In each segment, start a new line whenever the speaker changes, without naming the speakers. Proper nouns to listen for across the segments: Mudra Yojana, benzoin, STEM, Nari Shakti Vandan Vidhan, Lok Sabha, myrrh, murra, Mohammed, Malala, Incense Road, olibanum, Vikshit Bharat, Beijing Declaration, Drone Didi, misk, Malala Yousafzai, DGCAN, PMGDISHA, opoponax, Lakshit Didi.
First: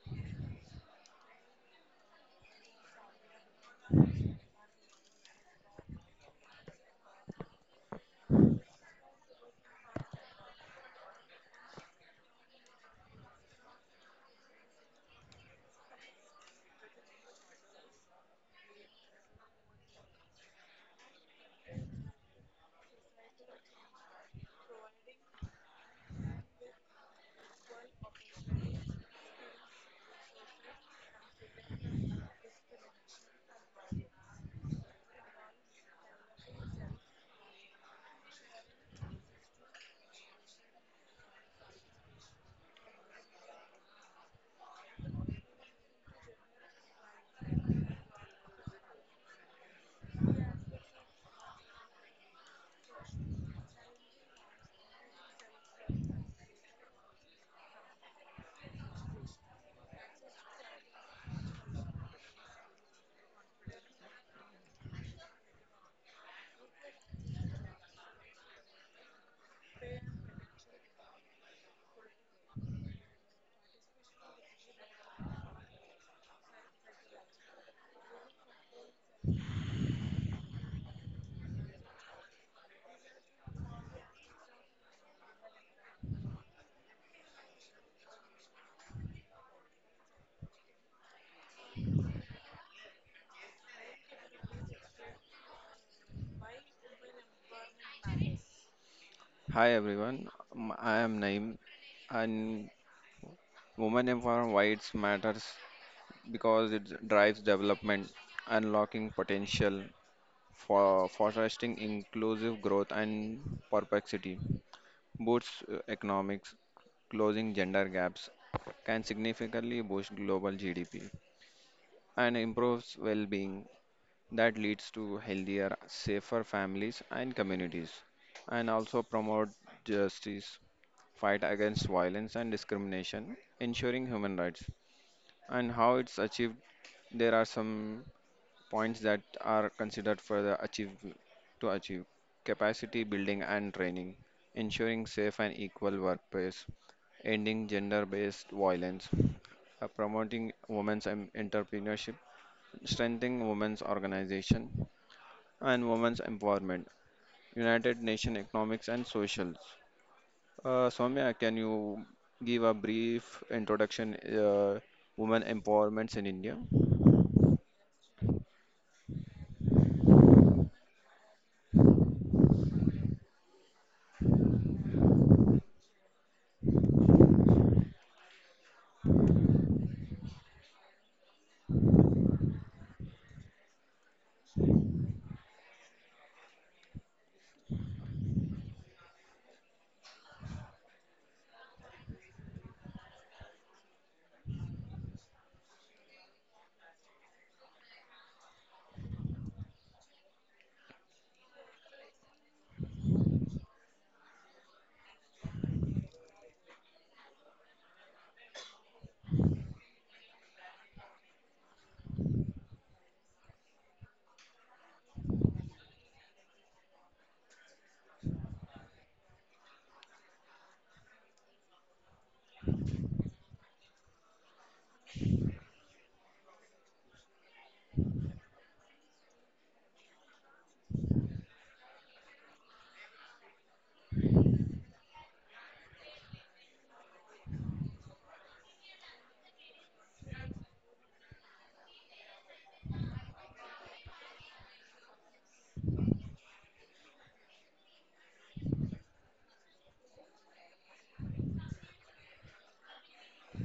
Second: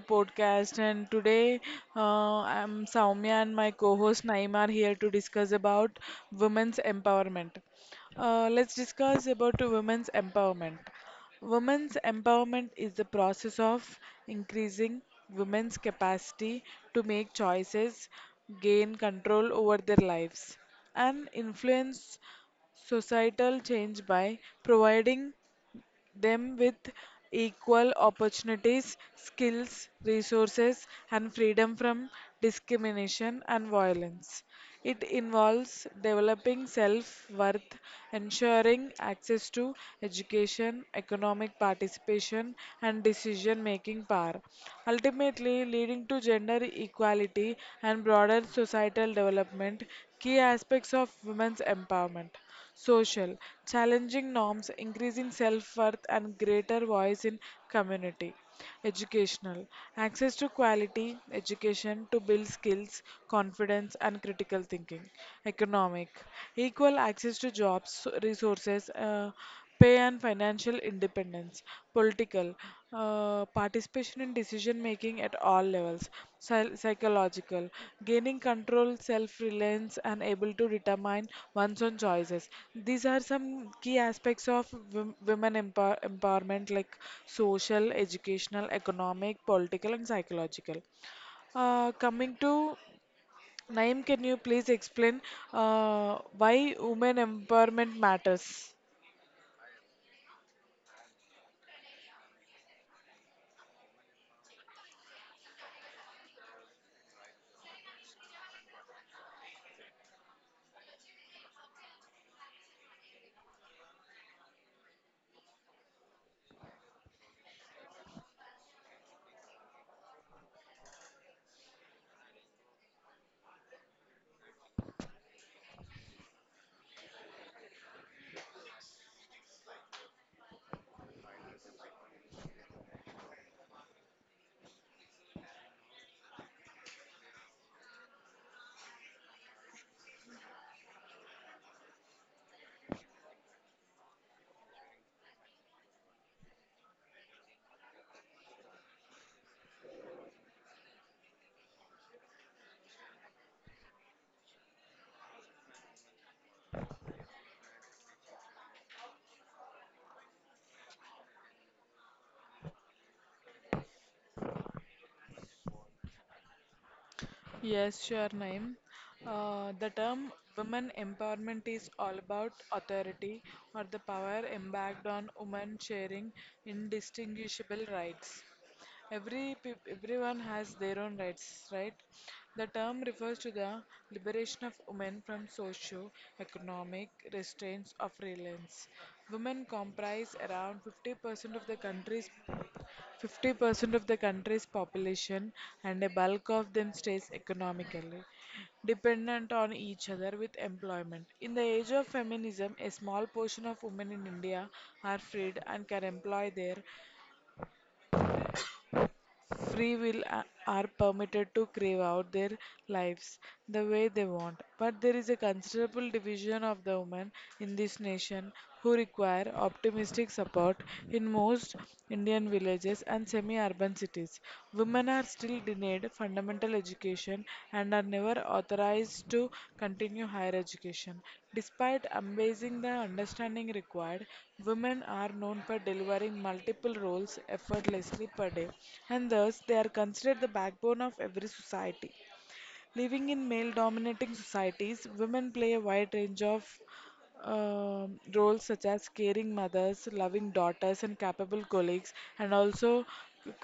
podcast. And today uh, I'm Soumya and my co-host Naima are here to discuss about women's empowerment. Let's discuss about women's empowerment. Women's empowerment is the process of increasing women's capacity to make choices, gain control over their lives, and influence societal change by providing them with equal opportunities, skills, resources, and freedom from discrimination and violence. It involves developing self worth, ensuring access to education, economic participation, and decision making power, ultimately leading to gender equality and broader societal development, key aspects of women's empowerment. Social, challenging norms, increasing self worth, and greater voice in community. Educational, access to quality education to build skills, confidence, and critical thinking. Economic, equal access to jobs, resources, pay and financial independence, political, participation in decision making at all levels, psychological, gaining control, self reliance, and able to determine one's own choices. These are some key aspects of women empowerment like social, educational, economic, political, and psychological. Coming to Naim, can you please explain why women empowerment matters?
Hi everyone, I am Naeem, and women empowerment rights matters because it drives development, unlocking potential for fostering inclusive growth and perplexity, boosts economics, closing gender gaps, can significantly boost global GDP and improves well-being that leads to healthier, safer families and communities, and also promote justice, fight against violence and discrimination, ensuring human rights. And how it's achieved, there are some points that are considered for the achieve to achieve capacity building and training, ensuring safe and equal workplace, ending gender-based violence, promoting entrepreneurship, strengthening women's organization, and women's empowerment, United Nations economics and socials. Soumya, can you give a brief introduction women empowerments in India?
Yes, sure, Naeem. The term women empowerment is all about authority or the power embarked on women sharing indistinguishable rights. Everyone has their own rights, right? The term refers to the liberation of women from socio-economic restraints of reliance. Women comprise around 50% of the country's 50% of the country's population and a bulk of them stays economically dependent on each other with employment. In the age of feminism, a small portion of women in India are freed and can employ their free will are permitted to crave out their lives the way they want. But there is a considerable division of the women in this nation who require optimistic support in most Indian villages and semi urban cities. Women are still denied need fundamental education and are never authorized to continue higher education. Despite amazing the understanding required, women are known for delivering multiple roles effortlessly per day, and thus they are considered the backbone of every society. Living in male dominating societies, women play a wide range of roles such as caring mothers, loving daughters, and capable colleagues, and also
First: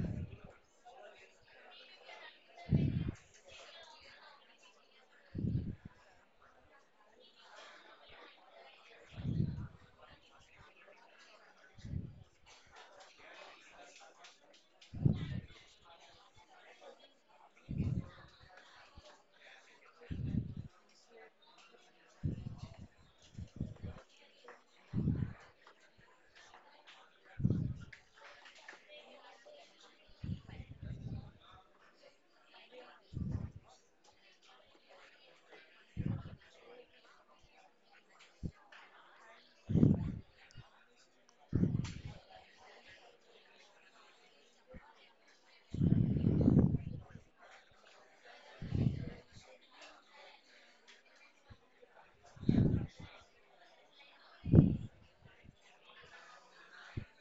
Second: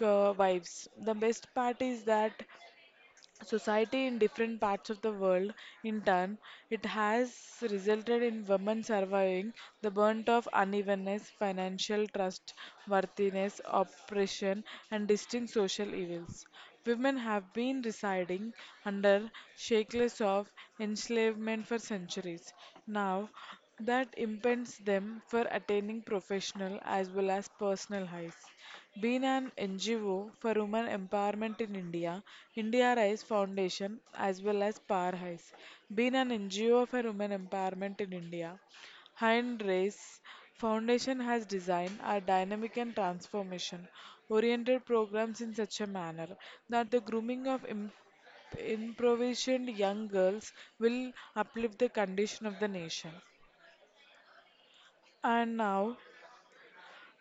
wives. The best part is that society in different parts of the world. In turn, it has resulted in women surviving the brunt of unevenness, financial trustworthiness, oppression, and distinct social evils. Women have been residing under shackles of enslavement for centuries. Now, that impends them for attaining professional as well as personal heights. Being an NGO for women empowerment in India, India Rise Foundation as well as Power Highs. Being an NGO for women empowerment in India. Hindrace Foundation has designed are dynamic and transformation oriented programs in such a manner that the grooming of improvised young girls will uplift the condition of the nation. And now,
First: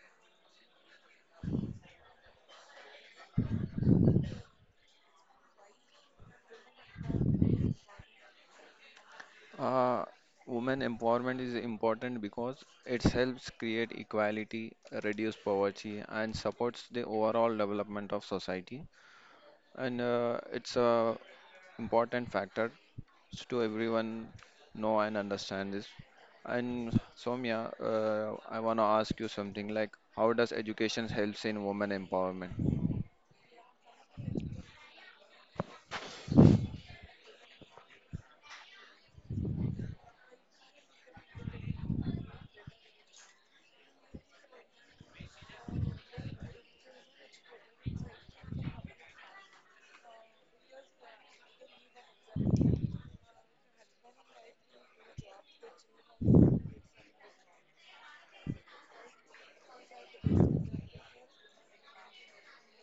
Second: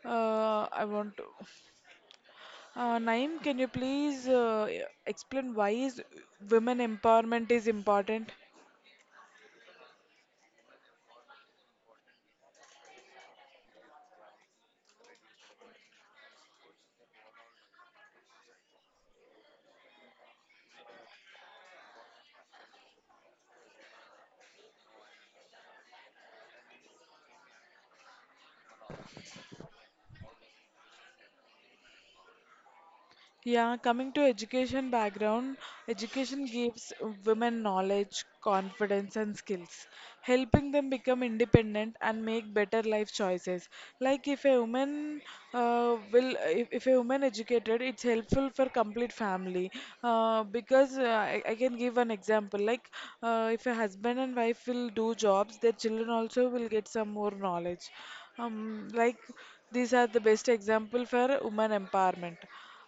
I want to. Naeem, can you please explain why is women empowerment is important?
Uh, Women empowerment is important because it helps create equality, reduce poverty, and supports the overall development of society. And it's a important factor to everyone know and understand this. And Soumya, I want to ask you something like, how does education helps in women empowerment?
Yeah, coming to education background, education gives women knowledge, confidence, and skills, helping them become independent and make better life choices. Like if a woman will, if a woman educated, it's helpful for complete family. Because I can give an example. Like if a husband and wife will do jobs, their children also will get some more knowledge. Like these are the best example for women empowerment.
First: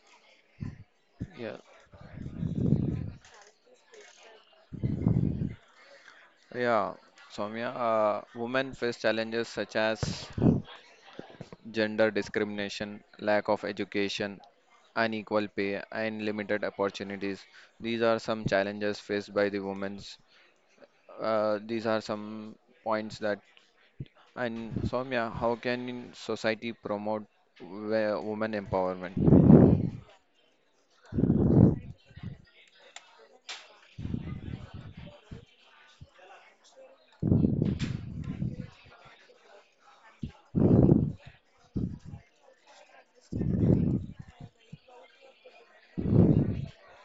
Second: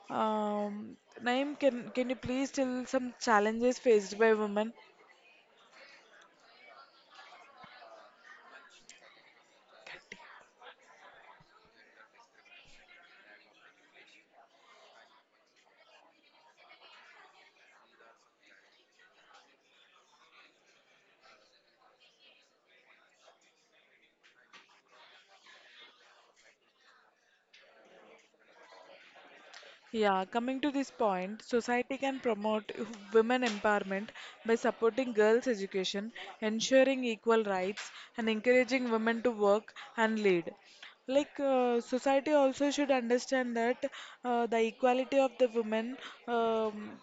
Um,
Yeah.
Naeem, can you please tell some challenges faced by women?
Yeah, Soumya, women face challenges such as gender discrimination, lack of education, unequal pay, and limited opportunities. These are some challenges faced by the women. These are some points that. And Soumya, how can society promote women empowerment?
Yeah, coming to this point, society can promote women empowerment by supporting girls' education, ensuring equal rights, and encouraging women to work and lead. Like society also should understand that the equality of the women. Um,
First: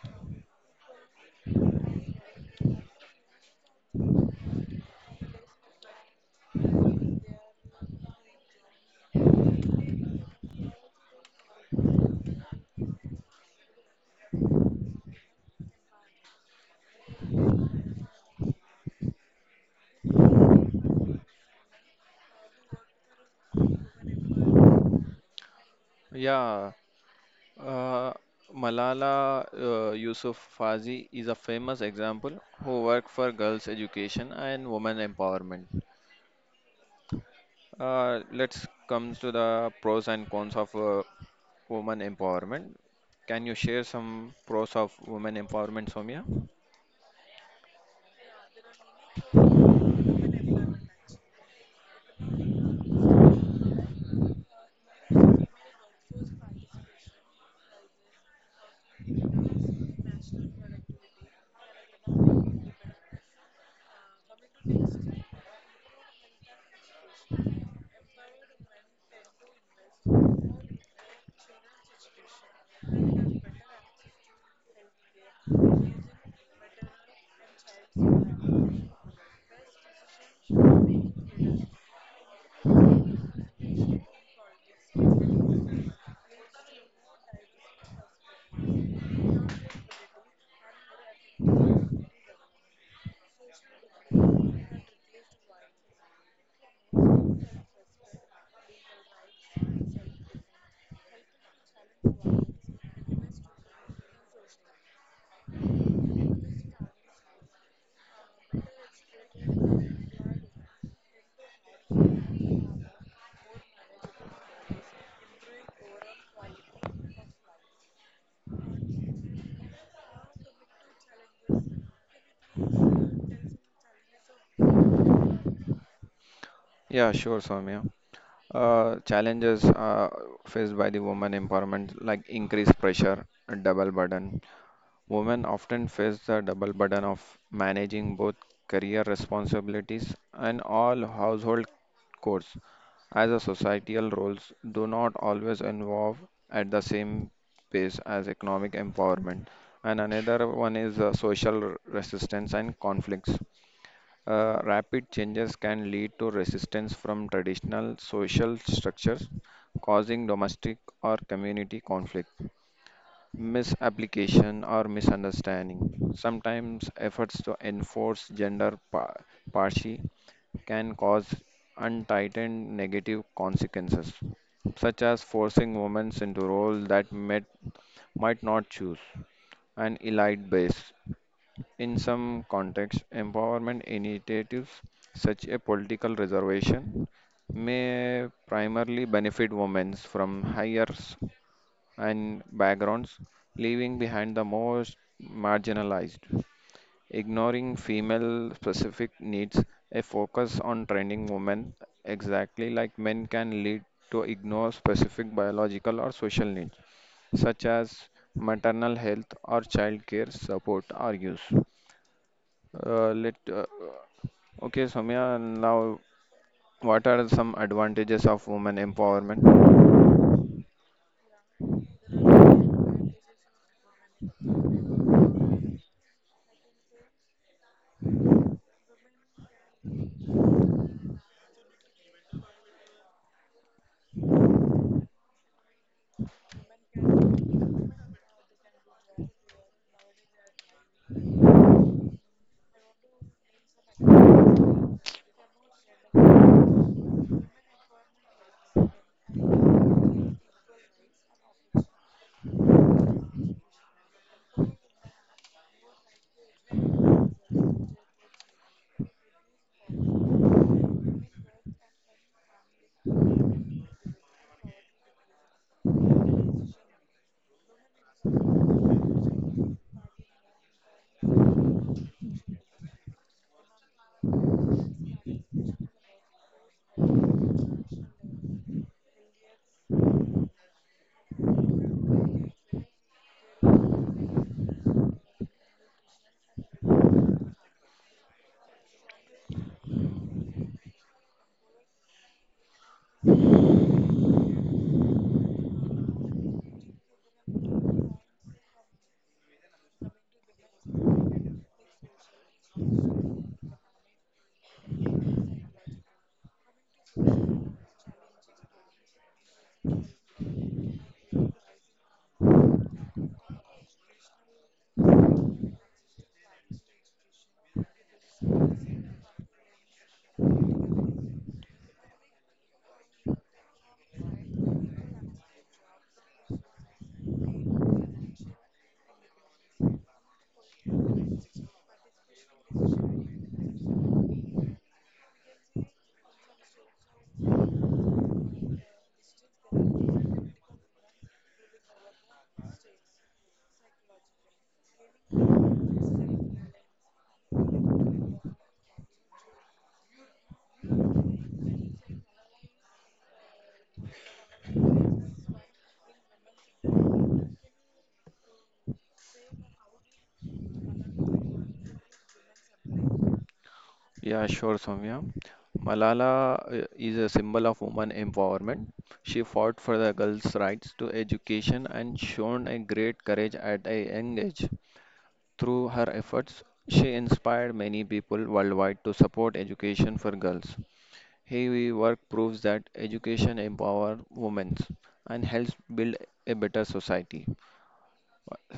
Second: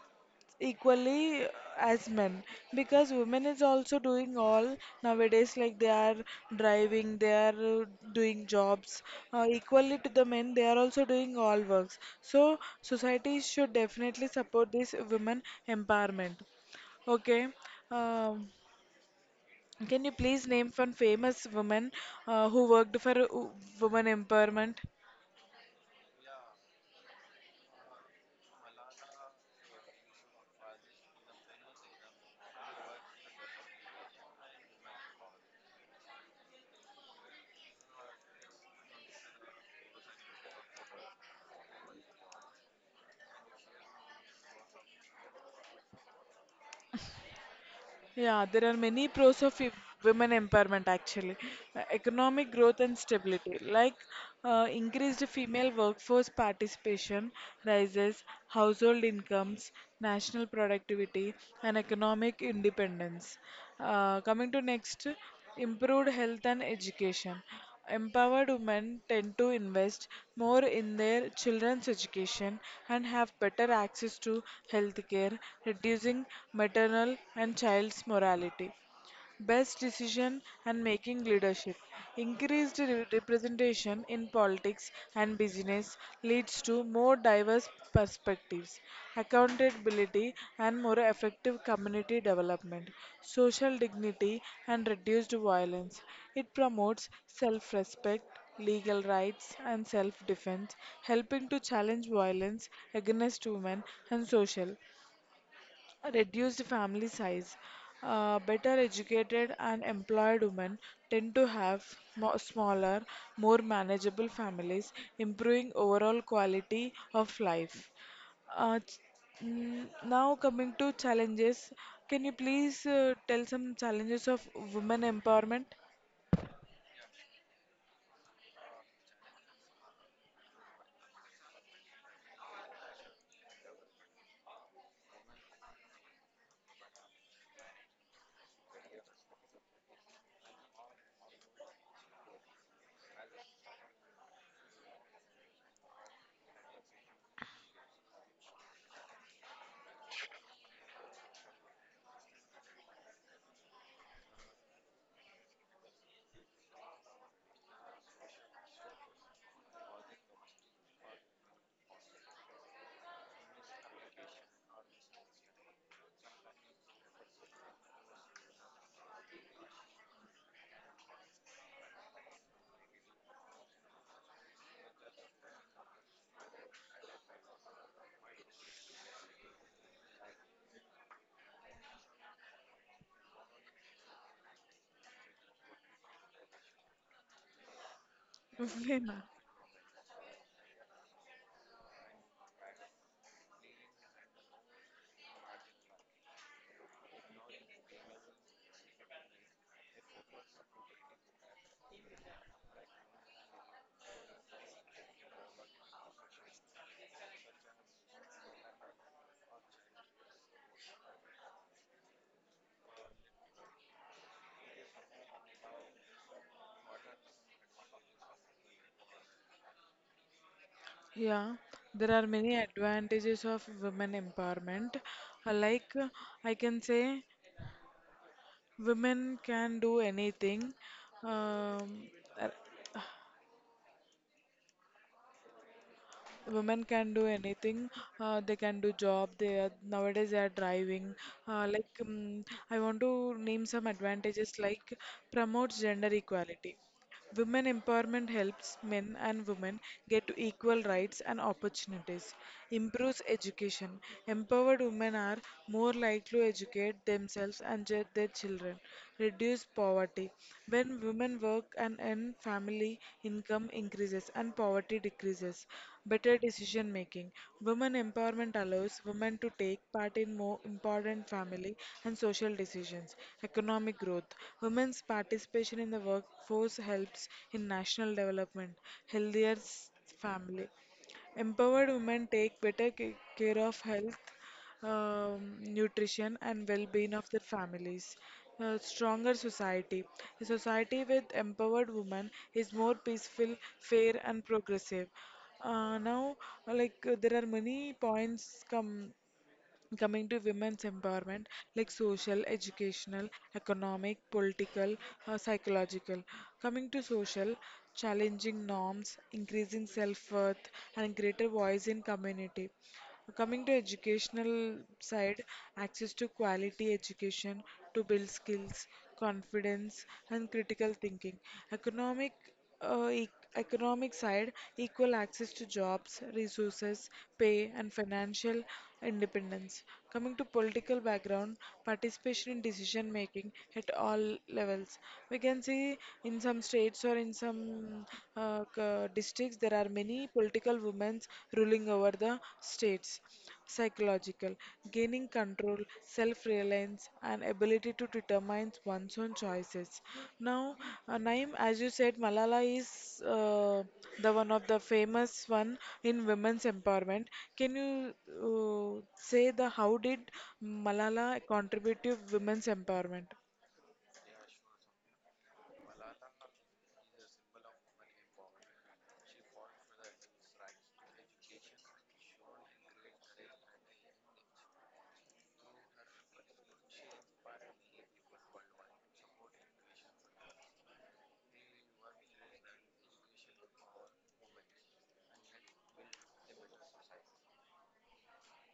Equally as men because women is also doing all nowadays like they are driving, they are doing jobs equally to the men, they are also doing all works, so society should definitely support this women empowerment. Okay. um, can you please name one famous woman who worked for women empowerment?
Yeah, uh, Malala Yousafzai is a famous example who worked for girls' education and women empowerment. Let's come to the pros and cons of women empowerment. Can you share some pros of women empowerment, Soumya?
Yeah, there are many pros of women empowerment actually. Economic growth and stability, like increased female workforce participation, rises household incomes, national productivity, and economic independence. Coming to next, improved health and education. Empowered women tend to invest more in their children's education and have better access to health care, reducing maternal and child's mortality best decision and making leadership. Increased representation in politics and business leads to more diverse perspectives, accountability, and more effective community development, social dignity, and reduced violence. It promotes self respect. Legal rights and self defense, helping to challenge violence against women and social a reduced family size. Better educated and employed women tend to have smaller, more manageable families, improving overall quality of life. Uh, ch- Now, coming to challenges, can you please tell some challenges of women empowerment?
Yeah, sure, Soumya. Challenges faced by the women empowerment, like increased pressure, a double burden. Women often face the double burden of managing both career responsibilities and all household chores, as the societal roles do not always involve at the same pace as economic empowerment. And another one is social resistance and conflicts. Rapid changes can lead to resistance from traditional social structures, causing domestic or community conflict, misapplication, or misunderstanding. Sometimes efforts to enforce parity can cause untightened negative consequences, such as forcing women into roles that might not choose. An elite base. In some contexts, empowerment initiatives such a political reservation may primarily
Women.
benefit women from higher and backgrounds, leaving behind the most marginalized, ignoring female specific needs, a focus on training women exactly like men can lead to ignore specific biological or social needs such as maternal health or child care support are used. Uh, let uh, okay Soumya, now what are some advantages of women empowerment?
Yeah, there are many advantages of women empowerment. Like I can say, women can do anything um, uh, women can do anything. They can do job, they are nowadays, they are driving, like. I want to name some advantages like promotes gender equality. Women empowerment helps men and women get equal rights and opportunities. Improves education. Empowered women are more likely to educate themselves and their children. Reduce poverty. When women work and earn, family income increases and poverty decreases. Better decision making. Women empowerment allows women to take part in more important family and social decisions. Economic growth. Women's participation in the workforce helps in national development, healthier s- family. Empowered women take better care of health, nutrition, and well being of their families. A stronger society. A society with empowered women is more peaceful, fair, and progressive. Now, like there are many points come coming to women's empowerment, like social, educational, economic, political, psychological. Coming to social, challenging norms, increasing self-worth, and greater voice in community. Coming to educational side, access to quality education to build skills, confidence, and critical thinking. Economic. uh, e- Economic side, equal access to jobs, resources, pay, and financial independence. Coming to political background, participation in decision making at all levels. We can see in some states or in some districts there are many political women ruling over the state traits. Psychological, gaining control, self reliance, and ability to determine one's own choices. Now, Naeem, as you said, Malala is the one of the famous one in women's empowerment. Can you say the how did Malala contribute to women's empowerment?
Yeah, sure, Soumya. Malala is a symbol of woman empowerment. She fought for the girls' rights to education and shown a great courage at a young age. Through her efforts, she inspired many people worldwide to support education for girls. Her work proves that education empowers women and helps build a better society.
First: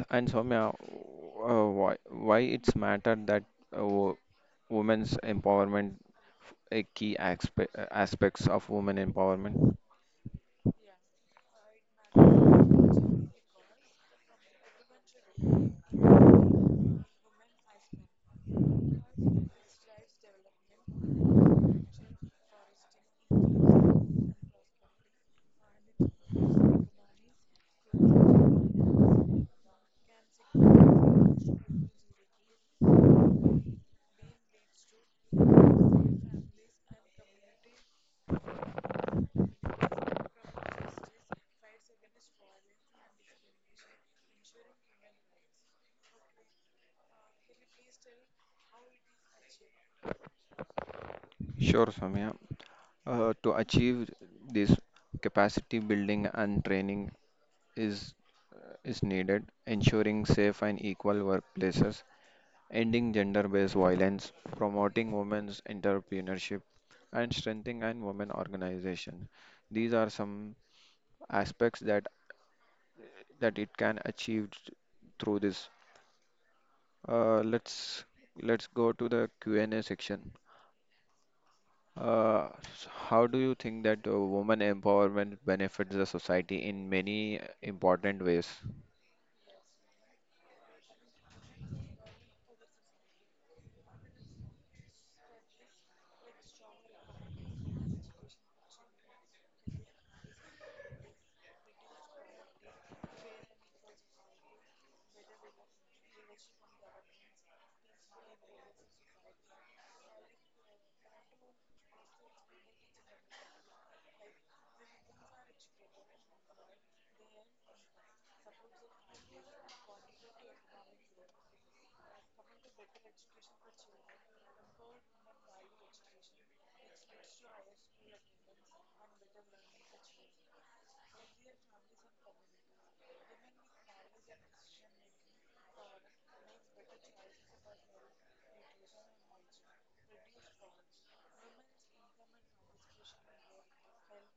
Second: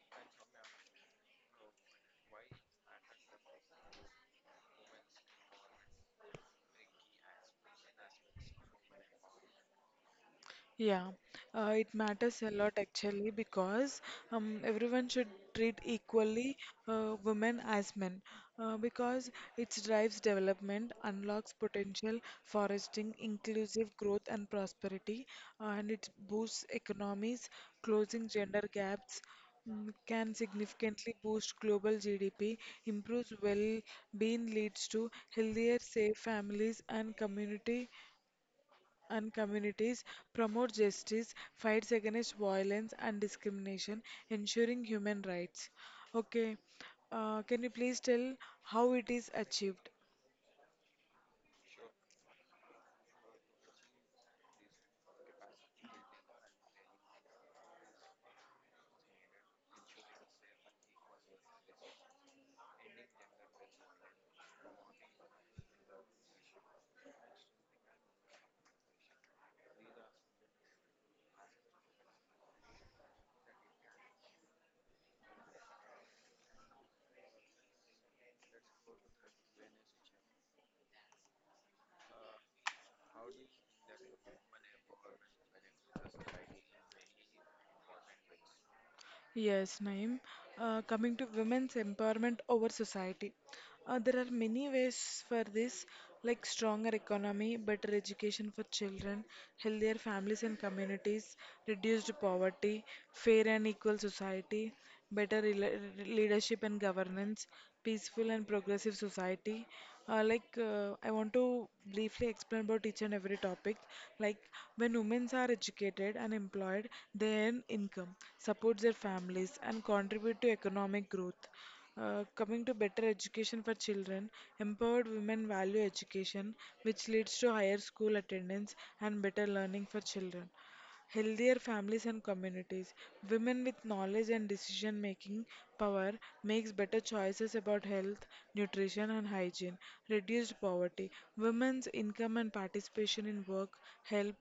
And Soumya, why it's matter that uh, wo- women's empowerment a key aspects of women empowerment?
Yeah, it matters a lot actually because everyone should treat equally women as men because it drives development, unlocks potential, fostering inclusive growth and prosperity, and it boosts economies, closing gender gaps, can significantly boost global GDP, improves well-being, leads to healthier, safe families and communities, promotes justice, fights against violence and discrimination, ensuring human rights. Okay, can you please tell how it is achieved?
Sure, Samya. To achieve this, capacity building and training is is needed, ensuring safe and equal workplaces, ending gender-based violence, promoting women's entrepreneurship, and strengthening and women organization. These are some aspects that it can achieve through this. Uh, let's let's go to the Q&A section. How do you think that woman empowerment benefits the society in many important ways?
Yes, Naeem. Coming to women's empowerment over society, there are many ways for this, like stronger economy, better education for children, healthier families and communities, reduced poverty, fair and equal society, better leadership and governance, peaceful and progressive society. Like I want to briefly explain about each and every topic. Like when women are educated and employed, they earn income, support their families, and contribute to economic growth. Coming to better education for children, empowered women value education, which leads to higher school attendance and better learning for children healthier families and communities. Women with knowledge and decision making power makes better choices about health, nutrition and hygiene, reduced poverty. Women's income and participation in work help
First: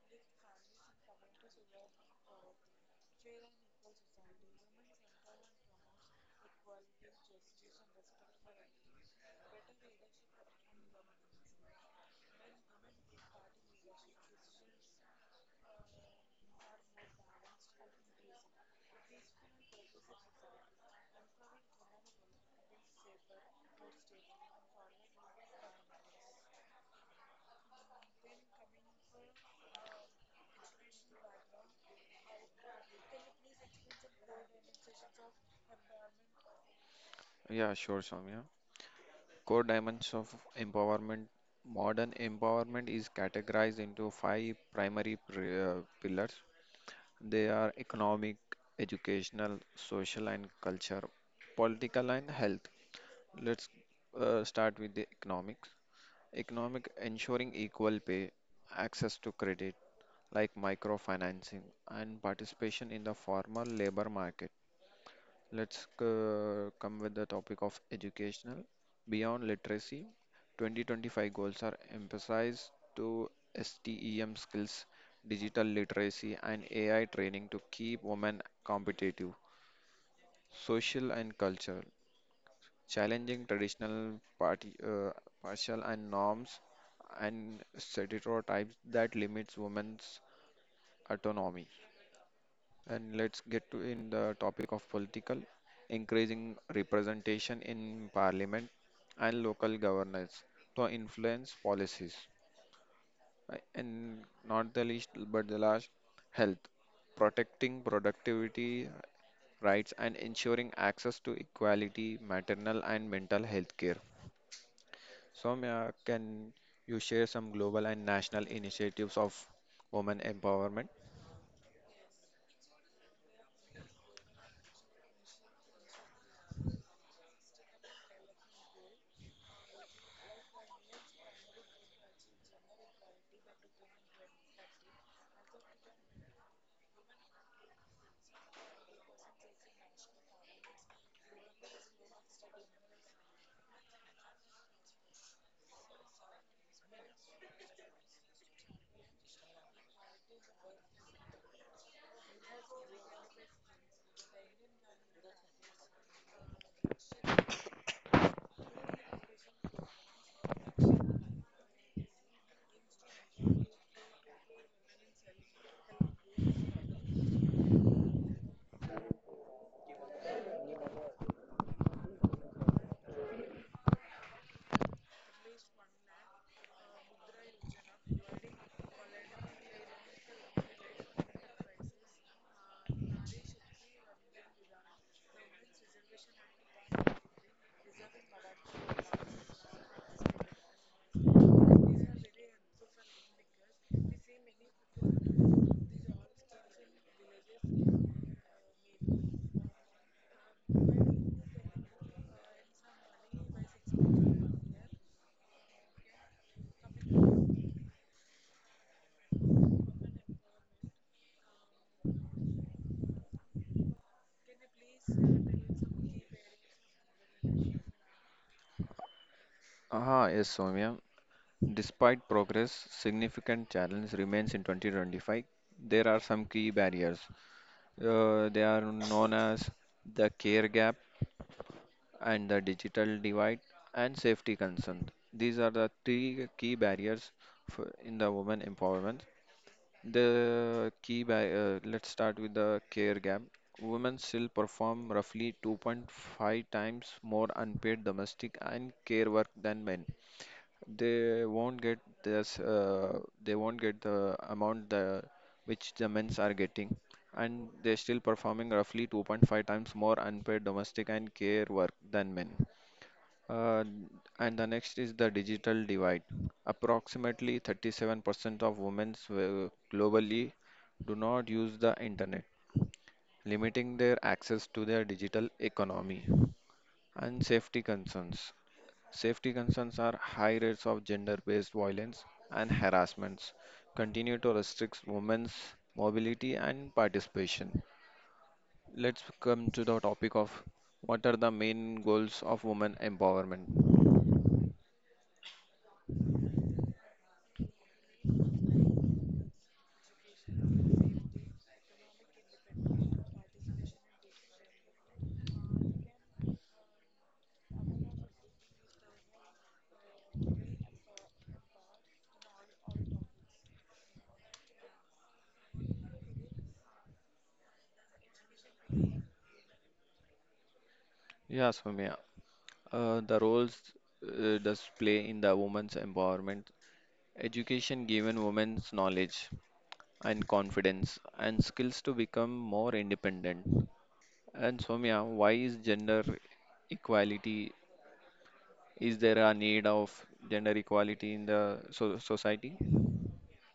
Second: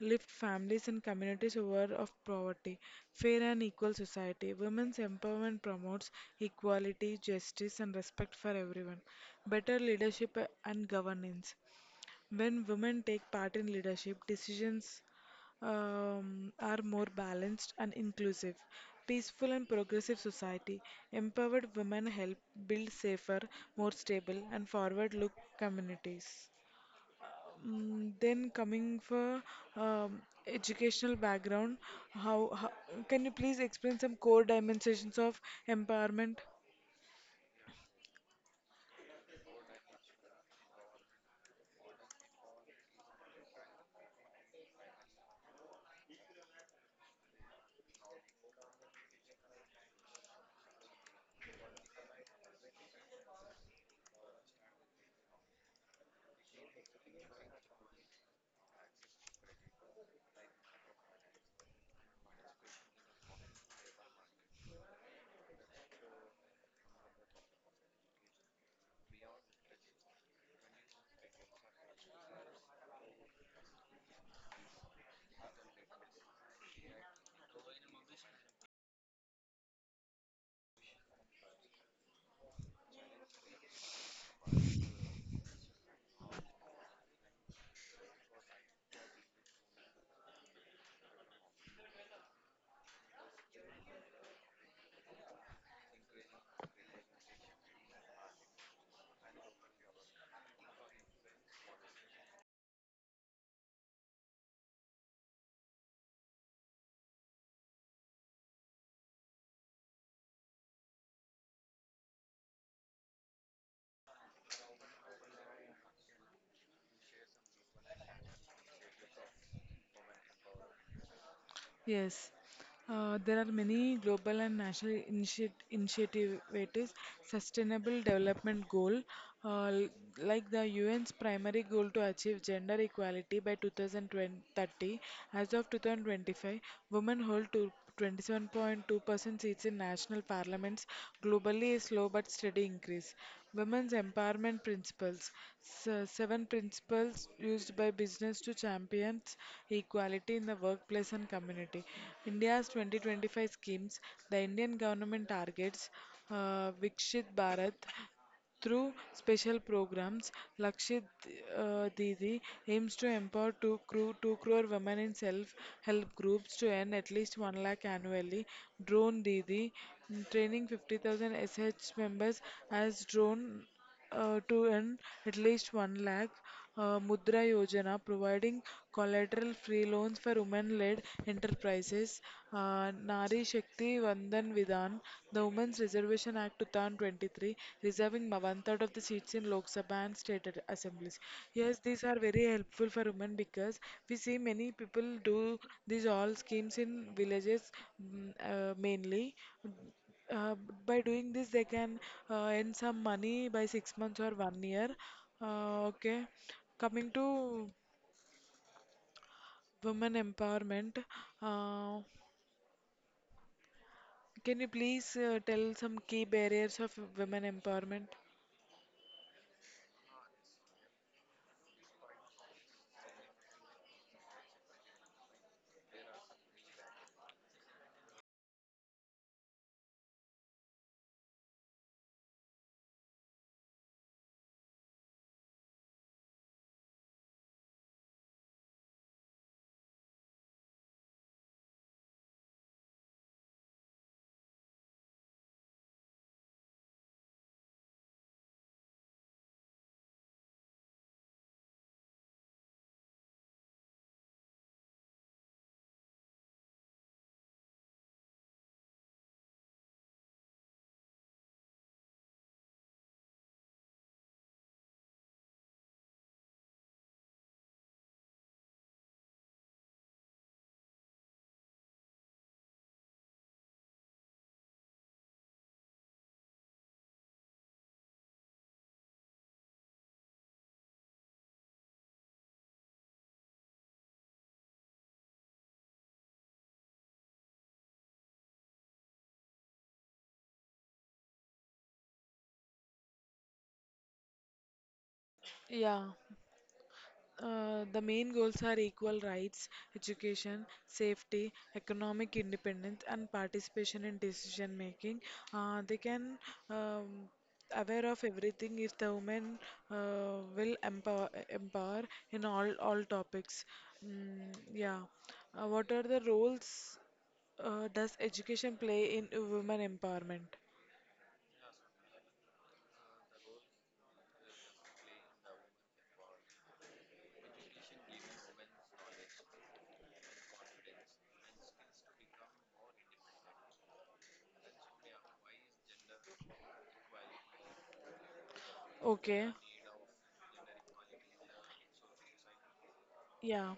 lift families and communities over of poverty. Fair and equal society. Women's empowerment promotes equality, justice and respect for everyone. Better leadership and governance. When women take part in leadership, decisions are more balanced and inclusive. Peaceful and progressive society. Empowered women help build safer, more stable, and forward look communities. Then coming for um, educational background, how can you please explain some core dimensions of empowerment?
Yeah, sure, Soumya. Core dimensions of empowerment. Modern empowerment is categorized into five primary pillars. They are economic, educational, social, and culture, political, and health. Let's start with the economics. Economic, ensuring equal pay, access to credit, like microfinancing, and participation in the formal labor market. Let's come with the topic of educational. Beyond literacy, 2025 goals are emphasized to STEM skills, digital literacy, and AI training to keep women competitive, social and cultural, challenging traditional partial and norms and stereotypes that limits women's autonomy. And let's get to in the topic of political, increasing representation in parliament and local governance to influence policies. And not the least but the last, health, protecting productivity rights and ensuring access to equality maternal and mental health care. Soumya, can you share some global and national initiatives of women empowerment?
Yes, there are many global and national initiatives. Sustainable Development Goal, uh, l- like the UN's primary goal to achieve gender equality by 2030. As of 2025, women hold two 27.2% seats in national parliaments globally is slow but steady increase. Women's empowerment principles. Seven principles used by business to champion equality in the workplace and community. India's 2025 schemes. The Indian government targets Vikshit Bharat through special programs. Lakshit Didi aims to empower 2 crore women in self-help groups to earn at least 1 lakh annually. Drone Didi, training 50,000 SH members as drone to earn at least 1 lakh. Mudra Yojana providing collateral free loans for women led enterprises. Nari Shakti Vandan Vidhan, the Women's Reservation Act 2023, reserving one third of the seats in Lok Sabha and state assemblies. Yes, these are very helpful for women because we see many people do these all schemes in villages, mainly. Uh, by doing this, they can earn some money by 6 months or one year. Okay. Coming to women empowerment, uh, can you please tell some key barriers of women empowerment?
Ah, yes, Soumya. Despite progress, significant challenge remains in 2025. There are some key barriers. They are known as the care gap and the digital divide and safety concerns. These are the three key barriers for, in the women empowerment. Let's start with the care gap. Women still perform roughly 2.5 times more unpaid domestic and care work than men. They won't get this. They won't get the amount the, which the men's are getting, and they're still performing roughly 2.5 times more unpaid domestic and care work than men. Uh, and the next is the digital divide. Approximately 37% of women globally do not use the internet, limiting their access to their digital economy. And safety concerns. Safety concerns are high rates of gender based violence and harassments, continue to restrict women's mobility and participation. Let's come to the topic of what are the main goals of women empowerment.
Yeah. The main goals are equal rights, education, safety, economic independence, and participation in decision making. They can um, aware of everything if the women will empower in all topics. Mm, yeah. What are the roles does education play in women empowerment?
Yeah, Soumya, the roles does play in the women's empowerment. Education given women's knowledge and confidence and skills to become more independent. And Soumya, why is gender equality? Is there
Okay.
a need of gender equality in the society?
Yeah,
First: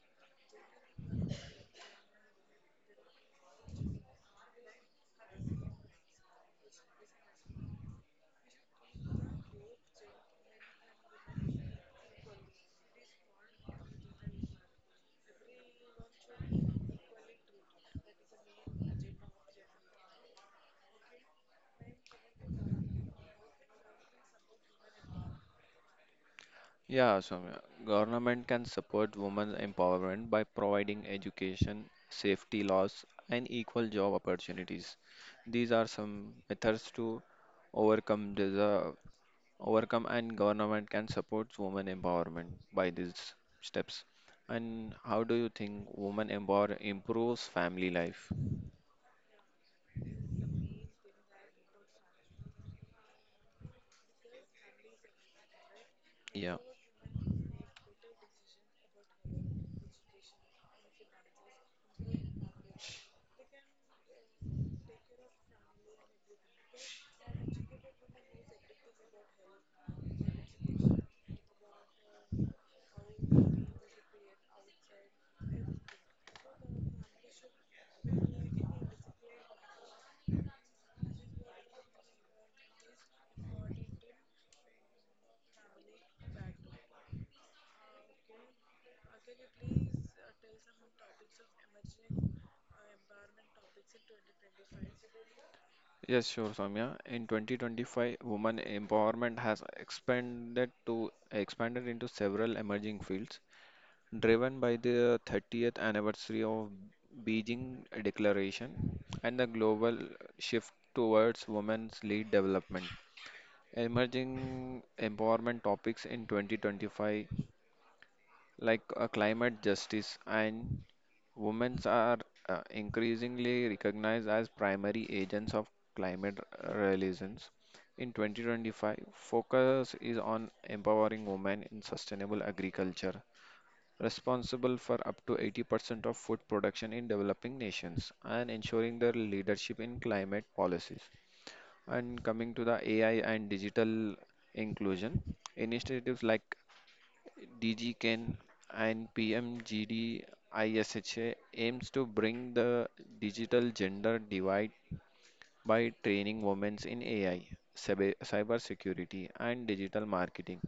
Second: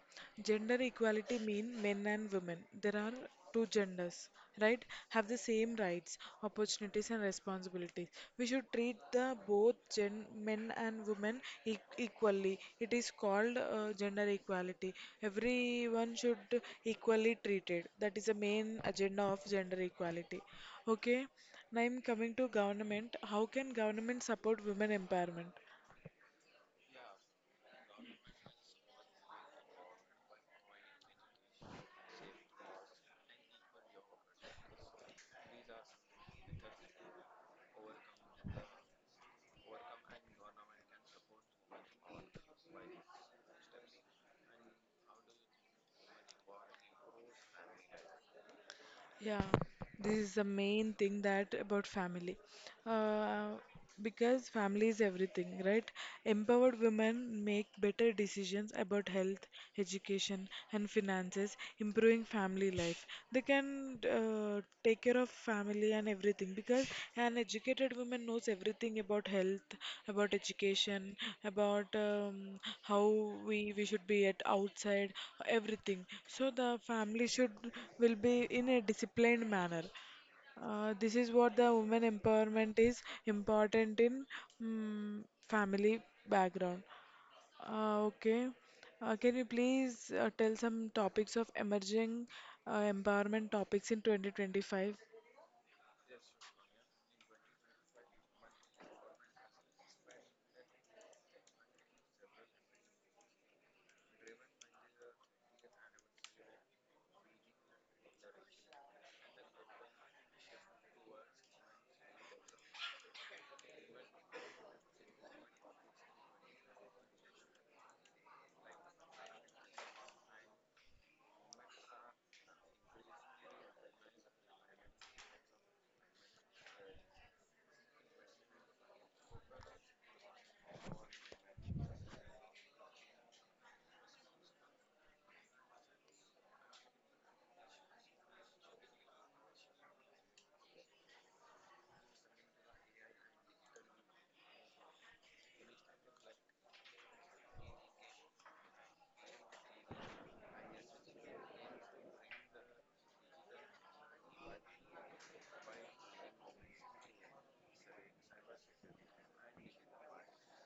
gender equality mean men and women. There are two genders, right? Have the same rights, opportunities, and responsibilities. We should treat the both gen men and women e equally. It is called gender equality. Everyone should equally treated. That is the main agenda of gender equality. Okay, now I'm coming to government. How can government support women empowerment?
Yeah, Soumya. Government can support women's empowerment by providing education, safety laws, and equal job opportunities. These are some methods to overcome the overcome, and government can support women empowerment by these steps. And how do you think women empower improves family life?
Yeah, this is the main thing that about family. Uh, because family is everything, right? Empowered women make better decisions about health, education, and finances, improving family life. They can take care of family and everything, because an educated woman knows everything about health, about education, about how we should be at outside everything, so the family should will be in a disciplined manner. This is what the women empowerment is important in, mm family background. Okay. Can you please tell some topics of emerging empowerment topics in 2025?
Yes, sure, Soumya. In 2025, women empowerment has expanded into several emerging fields, driven by the 30th anniversary of Beijing Declaration and the global shift towards women's lead development. Emerging empowerment topics in 2025 like climate justice and women are increasingly recognized as primary agents of climate relations. In 2025, focus is on empowering women in sustainable agriculture, responsible for up to 80% of food production in developing nations, and ensuring their leadership in climate policies. And coming to the AI and digital inclusion, initiatives like DGCAN and PMGDISHA aims to bring the digital gender divide by training women in AI, cybersecurity, and digital marketing.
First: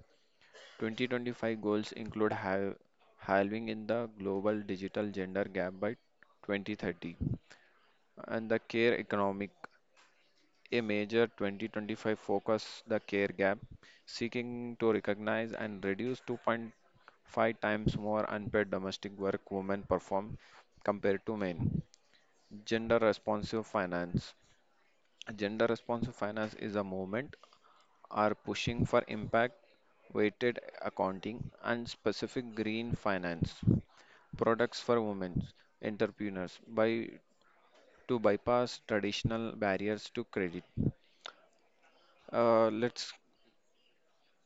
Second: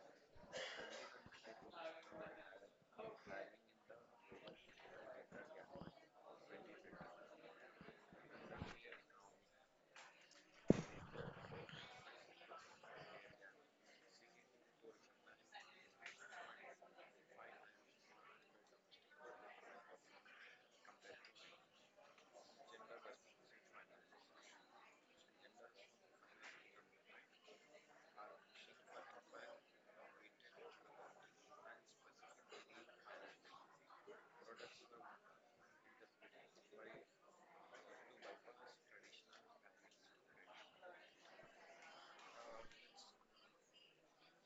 2025 goals include halving in the global digital gender gap by 2030, and the care economic, a major 2025 focus the care gap, seeking to recognize and reduce 2.5 times more unpaid domestic work women perform compared to men. Gender responsive finance. Gender responsive finance is a movement are pushing for impact weighted accounting and specific green finance products for women entrepreneurs by to bypass traditional barriers to credit. Let's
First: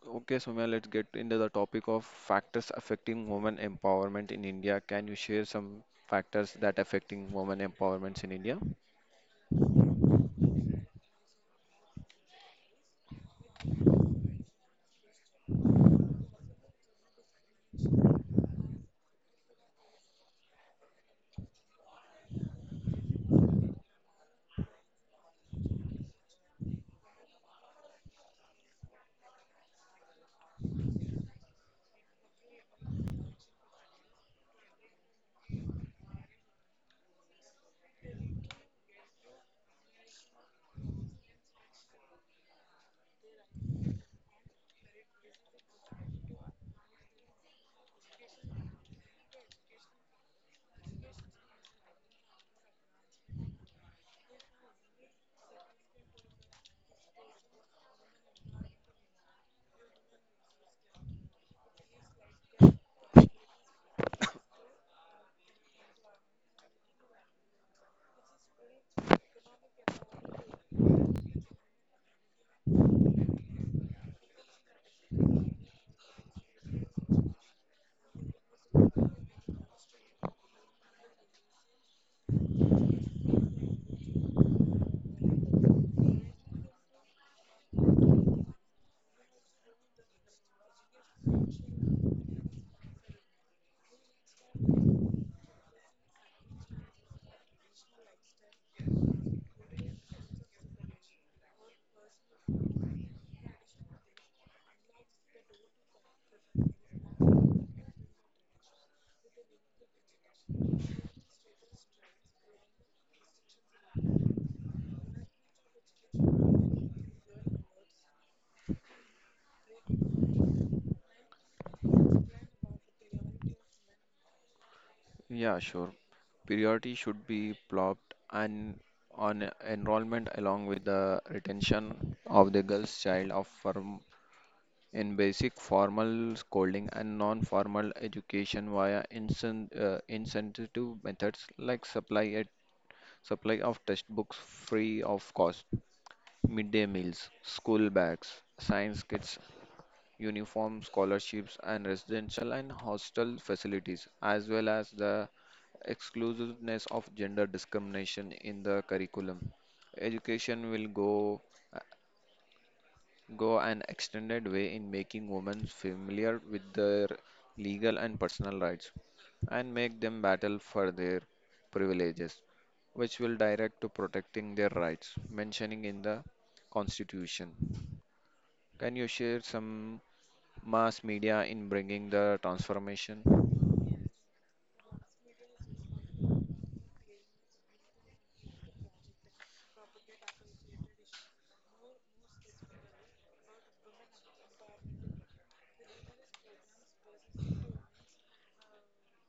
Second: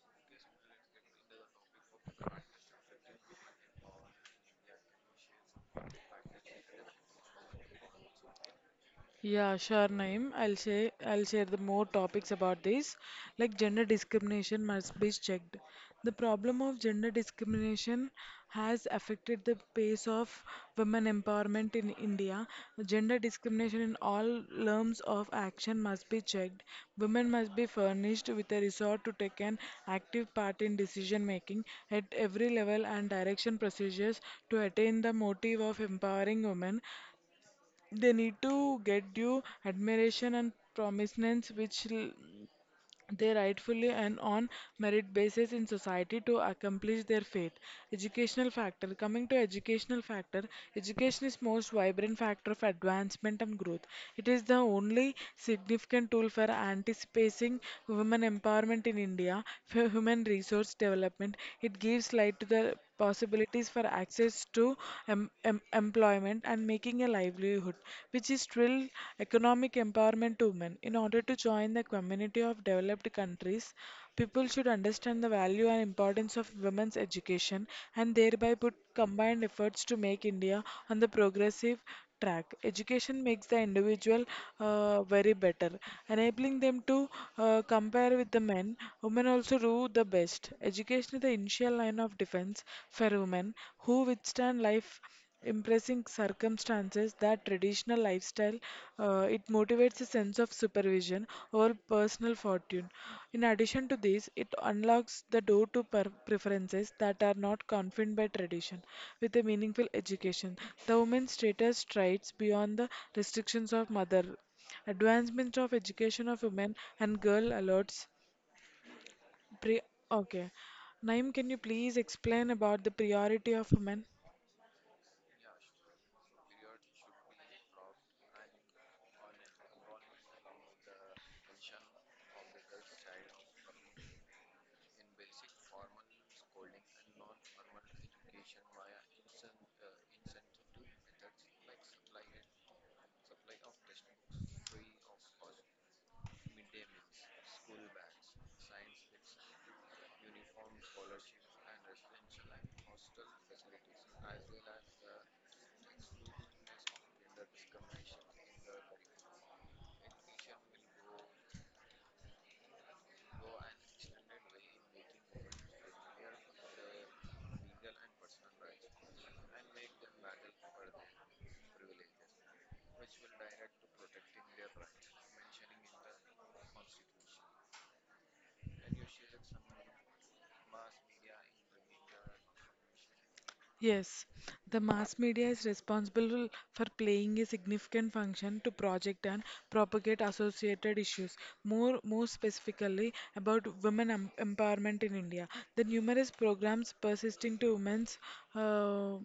Okay, Soumya, let's get into the topic of factors affecting women empowerment in India. Can you share some factors that affecting women empowerments in India?
Yeah, sure, Naeem. I'll share the more topics about this. Like gender discrimination must be checked. The problem of gender discrimination has affected the pace of women empowerment in India. Gender discrimination in all realms of action must be checked. Women must be furnished with a resort to take an active part in decision making at every level and direction procedures to attain the motive of empowering women. They need to get due admiration and prominence which they rightfully and on merit basis in society to accomplish their faith. Educational factor. Coming to educational factor, education is most vibrant factor of advancement and growth. It is the only significant tool for anticipating women empowerment in India, for human resource development. It gives light to the possibilities for access to employment and making a livelihood, which is real economic empowerment to women. In order to join the community of developed countries, people should understand the value and importance of women's education and thereby put combined efforts to make India on the progressive track. Education makes the individual very better, enabling them to compare with the men. Women also do the best. Education is the initial line of defense for women who withstand life impressing circumstances that traditional lifestyle. Uh, it motivates sense of supervision or personal fortune. In addition to this, it unlocks the door to preferences that are not confined by tradition with a meaningful education. The woman's status strides beyond the restrictions of mother. Advancement of education of women and girl alerts pre okay. Naim, can you please explain about the priority of women?
Yeah, sure. Priority should be plopped and on enrollment along with the retention of the girl's child of firm in basic formal schooling and non-formal education via incentive methods like supply of textbooks free of cost, midday meals, school bags, science kits, uniform scholarships, and residential and hostel facilities, as well as the exclusiveness of gender discrimination in the curriculum. Education will go an extended way in making women familiar with their legal and personal rights and make them battle for their privileges, which will direct to protecting their rights mentioning in the Constitution. Can you share some mass media in bringing the transformation?
Yes, the mass media is responsible for playing a significant function to project and propagate associated issues, more specifically about women empowerment in India. The numerous programs persisting to women's uh,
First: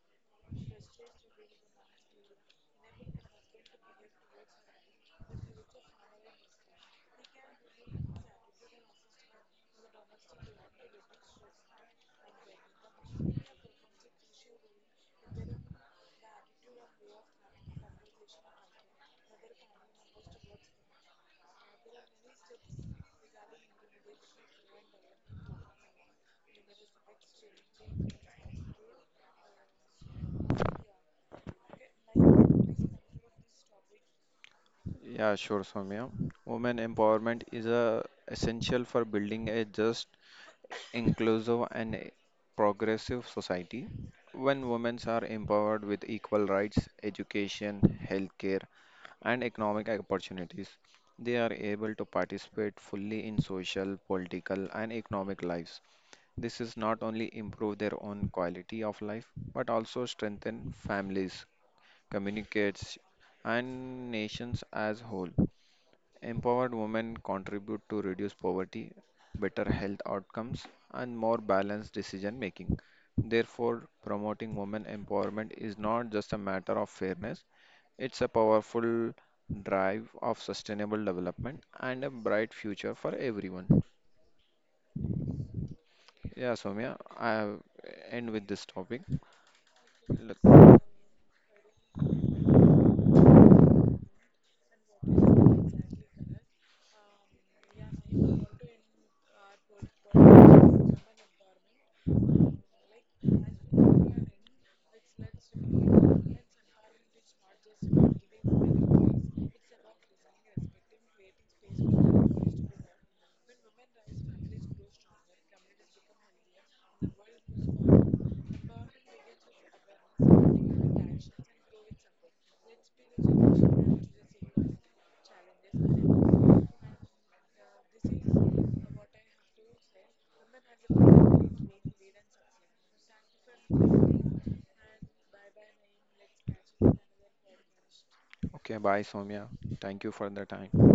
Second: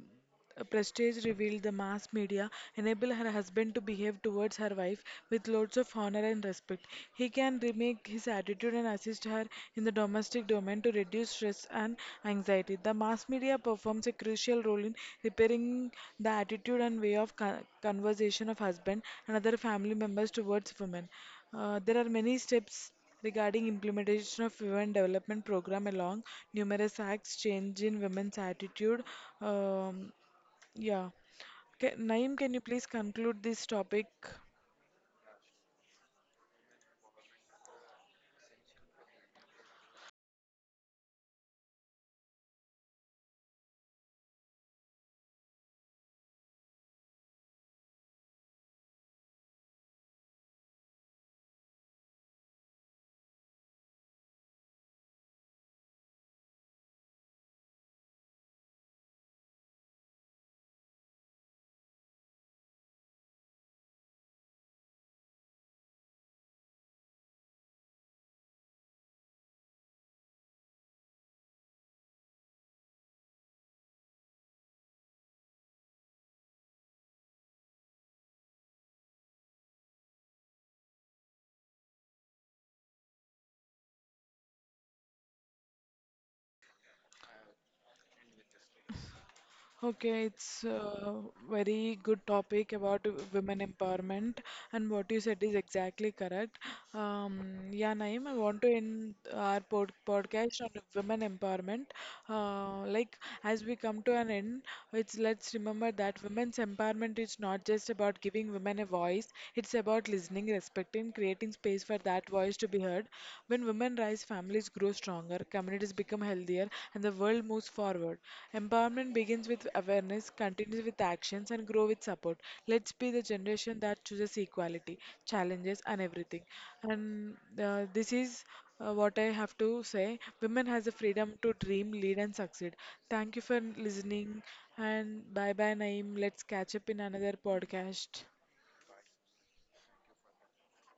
Prestige revealed the mass media enable her husband to behave towards her wife with loads of honor and respect. He can remake his attitude and assist her in the domestic domain to reduce stress and anxiety. The mass media performs a crucial role in repairing the attitude and way of conversation of husband and other family members towards women. There are many steps regarding implementation of women development program along numerous acts change in women's attitude. um, yeah. Okay, Naeem, can you please conclude this topic?
Yeah, sure, Soumya. Women empowerment is a essential for building a just, inclusive, and a progressive society. When women are empowered with equal rights, education, healthcare, and economic opportunities, they are able to participate fully in social, political, and economic lives. This is not only improve their own quality of life, but also strengthen families, communicates, and nations as whole. Empowered women contribute to reduce poverty, better health outcomes, and more balanced decision making. Therefore, promoting women empowerment is not just a matter of fairness, it's a powerful drive of sustainable development and a bright future for everyone. Yeah, Soumya, I have end with this topic.
Okay, it's
Look-
a very good topic about women empowerment, and what you said is exactly correct. Um, yeah, Naeem, I want to end our podcast on women empowerment. Like, as we come to an end, it's let's remember that women's empowerment is not just about giving women a voice, it's about listening, respecting, creating space for that voice to be heard. When women rise, families grow stronger, communities become healthier, and the world moves forward. Empowerment begins with awareness, continues with actions, and grow with support. Let's be the generation that chooses equality, challenges, and everything. And this is what I have to say. Women has the freedom to dream, lead, and succeed. Thank you for listening, and bye bye, Naeem. Let's catch up in another podcast.
Okay, bye, Soumya. Thank you for the time.